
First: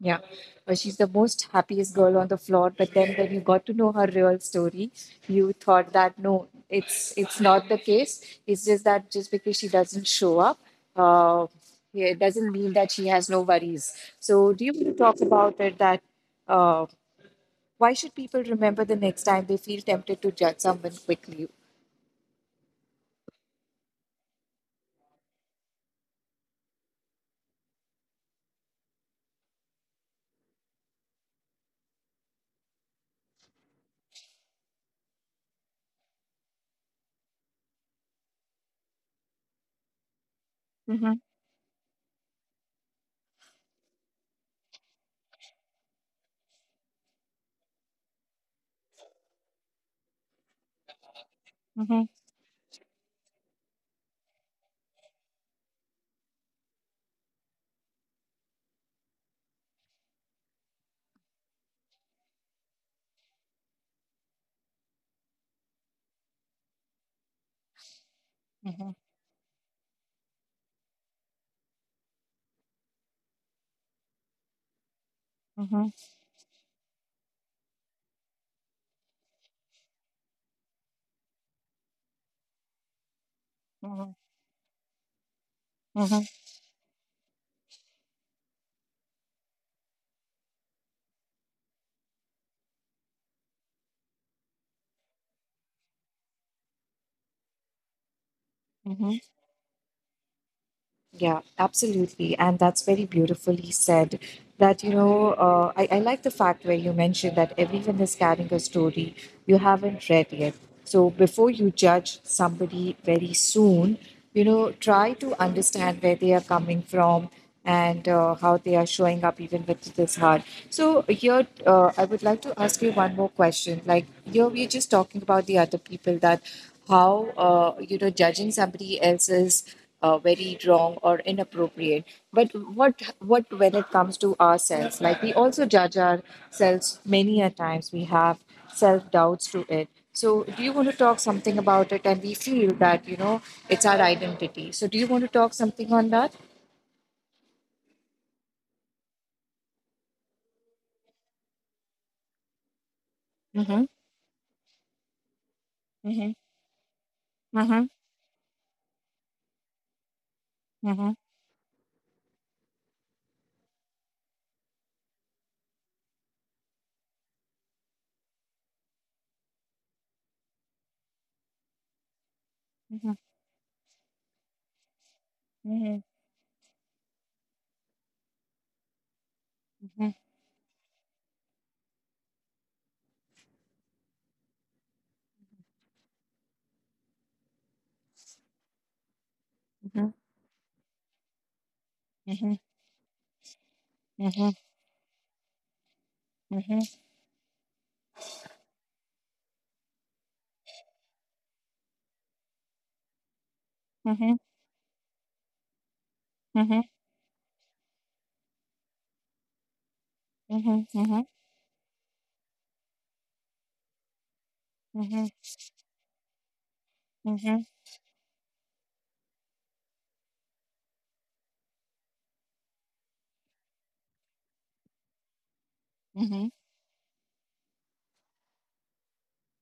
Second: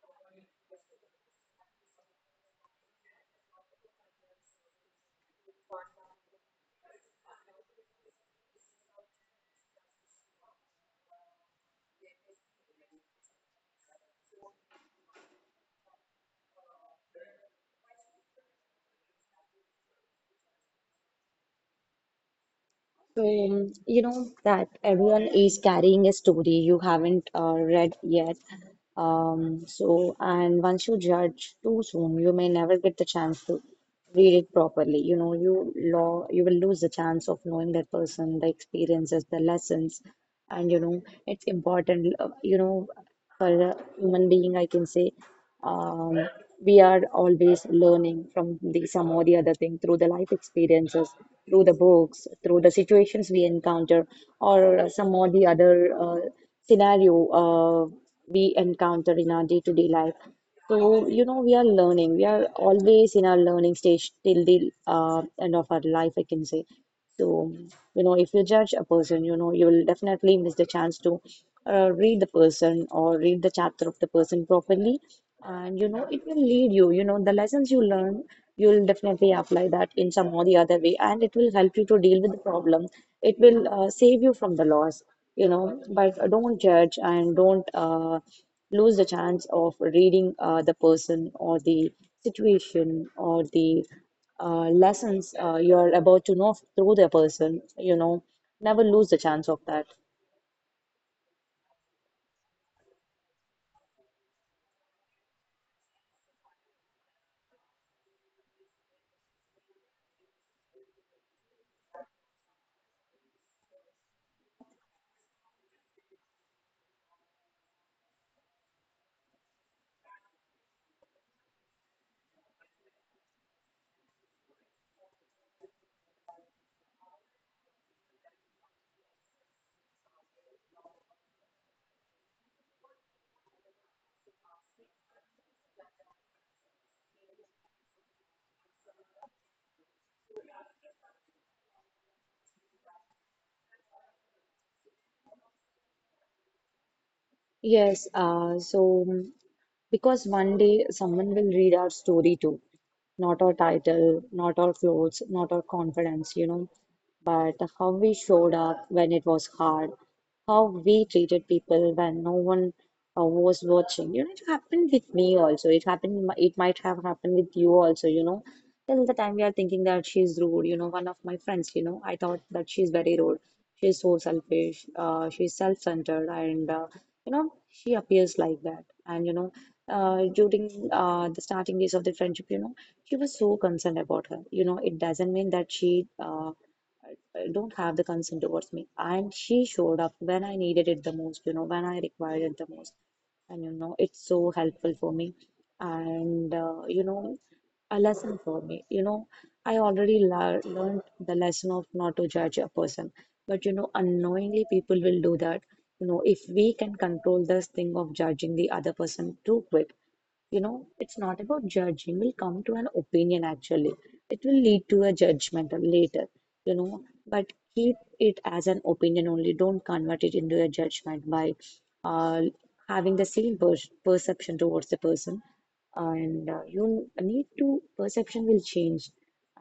[SPEAKER 1] yeah, but she's the most happiest girl on the floor. But then when you got to know her real story, you thought that no, it's not the case. It's just that just because she doesn't show up, uh, yeah, it doesn't mean that she has no worries. So do you want to talk about it that uh, why should people remember the next time they feel tempted to judge someone quickly?
[SPEAKER 2] So, you know that everyone is carrying a story you haven't read yet. So, and once you judge too soon, you may never get the chance to read it properly. You know, you will lose the chance of knowing that person, the experiences, the lessons, and you know,
[SPEAKER 1] Mm-hmm.
[SPEAKER 2] it's important. You know, for a human being, I can say. Um, we are always learning from the some or the other thing through the life experiences, through the
[SPEAKER 1] Mm-hmm.
[SPEAKER 2] books, through the situations we encounter, or some or the other scenario we encounter in our day-to-day life. So, you know, we are learning. We are always in our learning stage till the end of our life, I can say. So, you know, if you judge a
[SPEAKER 1] Mm-hmm.
[SPEAKER 2] person, you know, you will definitely miss the chance to read the person or read the chapter of the person properly. And, you
[SPEAKER 1] Mm-hmm.
[SPEAKER 2] know, it will lead you, you know, the lessons you learn, you'll definitely apply that in some or the other way. And it will help you to deal with the problem. It will
[SPEAKER 1] Mm-hmm.
[SPEAKER 2] save you from the loss, you know, but don't judge and don't lose the chance of reading the person or the situation or the lessons you're about to know through the person, you know, never lose the chance of that.
[SPEAKER 1] Yeah, absolutely. And that's very beautifully said. That, you know, I like the fact where you mentioned that everyone is carrying a story you haven't read yet. So before you judge somebody very soon, try to understand where they are coming from, and how they are showing up even with this hard. So here, I would like to ask you one more question. Like here, we're just talking about the other people that how judging somebody else is very wrong or inappropriate. But what when it comes to ourselves, like we also judge ourselves many a times. We have self doubts to it. So, do you want to talk something about it? And we feel that it's our identity. So, do you want to talk something on that?
[SPEAKER 2] Yes, so because one day someone will read our story too, not our
[SPEAKER 1] Mm-hmm.
[SPEAKER 2] title, not our clothes, not our confidence, you know, but
[SPEAKER 1] Mhm.
[SPEAKER 2] how we showed up when it was hard, how we
[SPEAKER 1] Mhm.
[SPEAKER 2] treated people when no one was watching. You know, it happened with me also. It happened, it might have happened with you also, you know. Till the time we are thinking that she's rude, you know, one of my friends, you know, I thought that she's
[SPEAKER 1] Mhm.
[SPEAKER 2] very rude. She's so selfish, she's
[SPEAKER 1] Mhm.
[SPEAKER 2] self-centered, and you know, she appears like that, and you know,
[SPEAKER 1] Mhm.
[SPEAKER 2] during the starting days of the friendship, you know, she was so concerned about her, you know, it doesn't mean that she uh, don't have the consent towards me. And she showed up when I needed it the most, you know, when I required
[SPEAKER 1] Mhm.
[SPEAKER 2] it the most. And, you know, it's
[SPEAKER 1] Mhm.
[SPEAKER 2] so helpful for me. And,
[SPEAKER 1] Mhm. Mhm.
[SPEAKER 2] you know, a lesson for me. You know, I already learned the lesson of not to judge a person. But, you know,
[SPEAKER 1] Mhm.
[SPEAKER 2] unknowingly people will do that. You know, if we
[SPEAKER 1] Mhm.
[SPEAKER 2] can control this thing of judging the other person too quick, you
[SPEAKER 1] Mhm.
[SPEAKER 2] know, it's not about judging, we'll come to an opinion, actually it will lead to a
[SPEAKER 1] Mhm.
[SPEAKER 2] judgment later, you know, but
[SPEAKER 1] Mhm.
[SPEAKER 2] keep it as an opinion only, don't convert it into a judgment by uh, having the same perception towards the person,
[SPEAKER 1] Mhm.
[SPEAKER 2] and you need to perception will change,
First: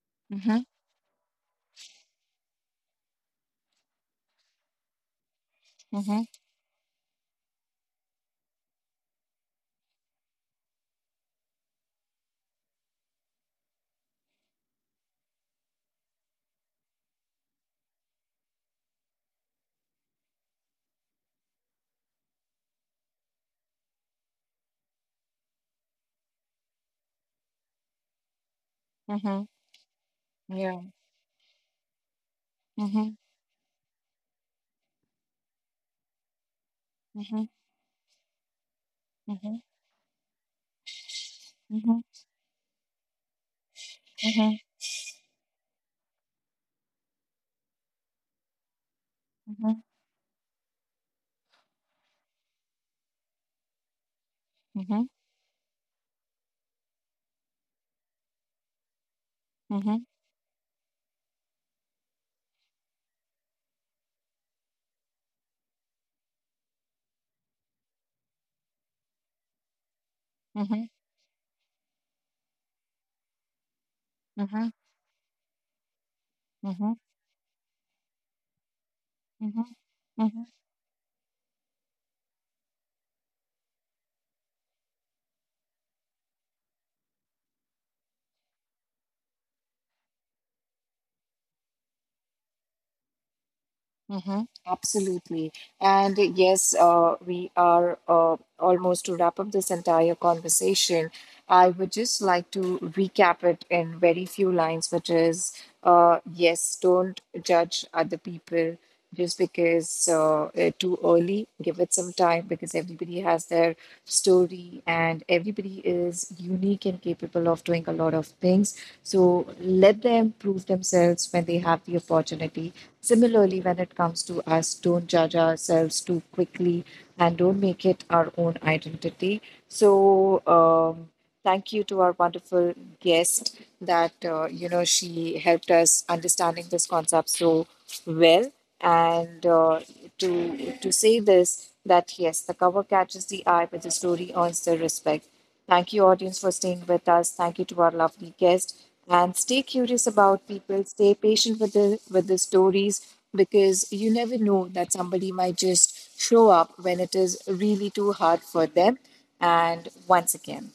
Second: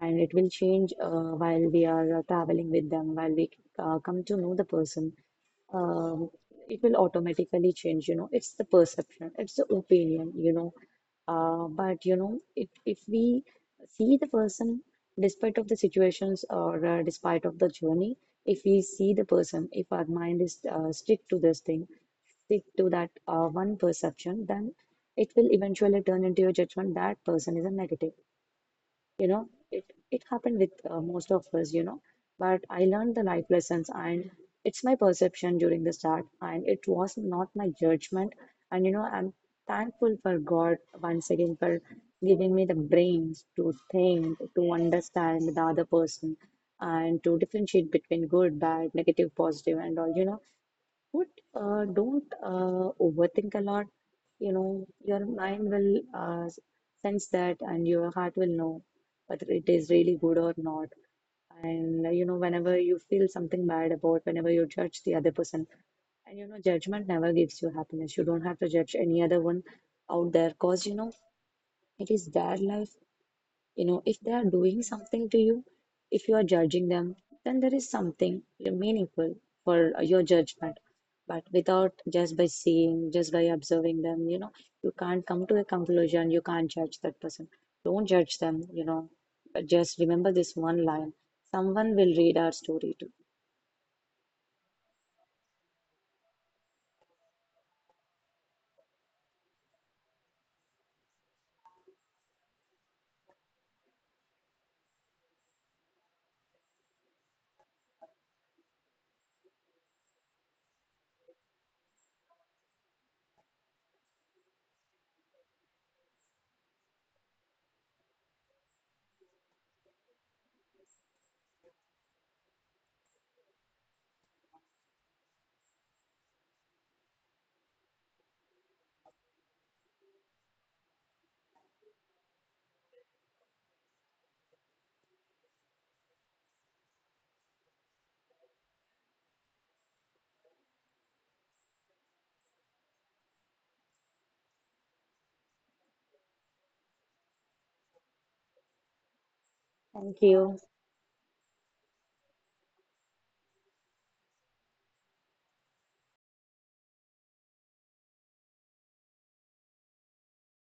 [SPEAKER 2] and it will
[SPEAKER 1] Mhm.
[SPEAKER 2] change while we are traveling with them, while we come to know the person,
[SPEAKER 1] Mhm.
[SPEAKER 2] um, it will automatically change, you know, it's the perception, it's the opinion, you know, but you know, if we see the person, despite of the situations or despite of the journey, if we see the person, if our mind is stick to this thing, stick to that one perception, then it will eventually turn into a judgment that person is a negative. You
[SPEAKER 1] Mhm.
[SPEAKER 2] know, it happened with
[SPEAKER 1] Yeah.
[SPEAKER 2] most of us, you know, but I learned
[SPEAKER 1] Mhm.
[SPEAKER 2] the life lessons, and it's my perception during the start, and it was
[SPEAKER 1] Mhm.
[SPEAKER 2] not my judgment, and you know, I'm
[SPEAKER 1] Mhm.
[SPEAKER 2] thankful for God once again for
[SPEAKER 1] Mhm.
[SPEAKER 2] giving me the brains to think,
[SPEAKER 1] Mhm.
[SPEAKER 2] to understand the other person, and to differentiate between good, bad, negative, positive,
[SPEAKER 1] Mhm.
[SPEAKER 2] and all, you know, would don't overthink a lot. You know,
[SPEAKER 1] Mhm.
[SPEAKER 2] your mind will sense that, and your heart will know whether it is
[SPEAKER 1] Mhm.
[SPEAKER 2] really good or not. And you know, whenever you feel something bad about, whenever you judge the other person, and you know, judgment never gives you happiness. You don't have to judge any other one out there,
[SPEAKER 1] Mhm. Mhm.
[SPEAKER 2] cause
[SPEAKER 1] Mhm.
[SPEAKER 2] you know, it is their life, you know, if they are doing something to you, if you are judging
[SPEAKER 1] Mhm.
[SPEAKER 2] them, then there is something meaningful
[SPEAKER 1] Mhm.
[SPEAKER 2] for your
[SPEAKER 1] Mhm. Mhm.
[SPEAKER 2] judgment. But without just by seeing, just by observing them, you know, you can't come to a conclusion, you can't judge that person. Don't judge them, you know, but just remember this one line. Someone will read our story too.
[SPEAKER 1] Absolutely. And, yes, we are almost to wrap up this entire conversation. I would just like to recap it in very few lines, which is yes, don't judge other people just because too early. Give it some time because everybody has their story, and everybody is unique and capable of doing a lot of things. So let them prove themselves when they have the opportunity. Similarly, when it comes to us, don't judge ourselves too quickly and don't make it our own identity. So, um, thank you to our wonderful guest that she helped us understanding this concept so well. And to say this that yes, the cover catches the eye, but the story earns the respect. Thank you, audience, for staying with us. Thank you to our lovely guest. And stay curious
[SPEAKER 2] Thank
[SPEAKER 1] about
[SPEAKER 2] you.
[SPEAKER 1] people. Stay patient with the stories because you never know that somebody might just show up when it is really too hard for them. And once again,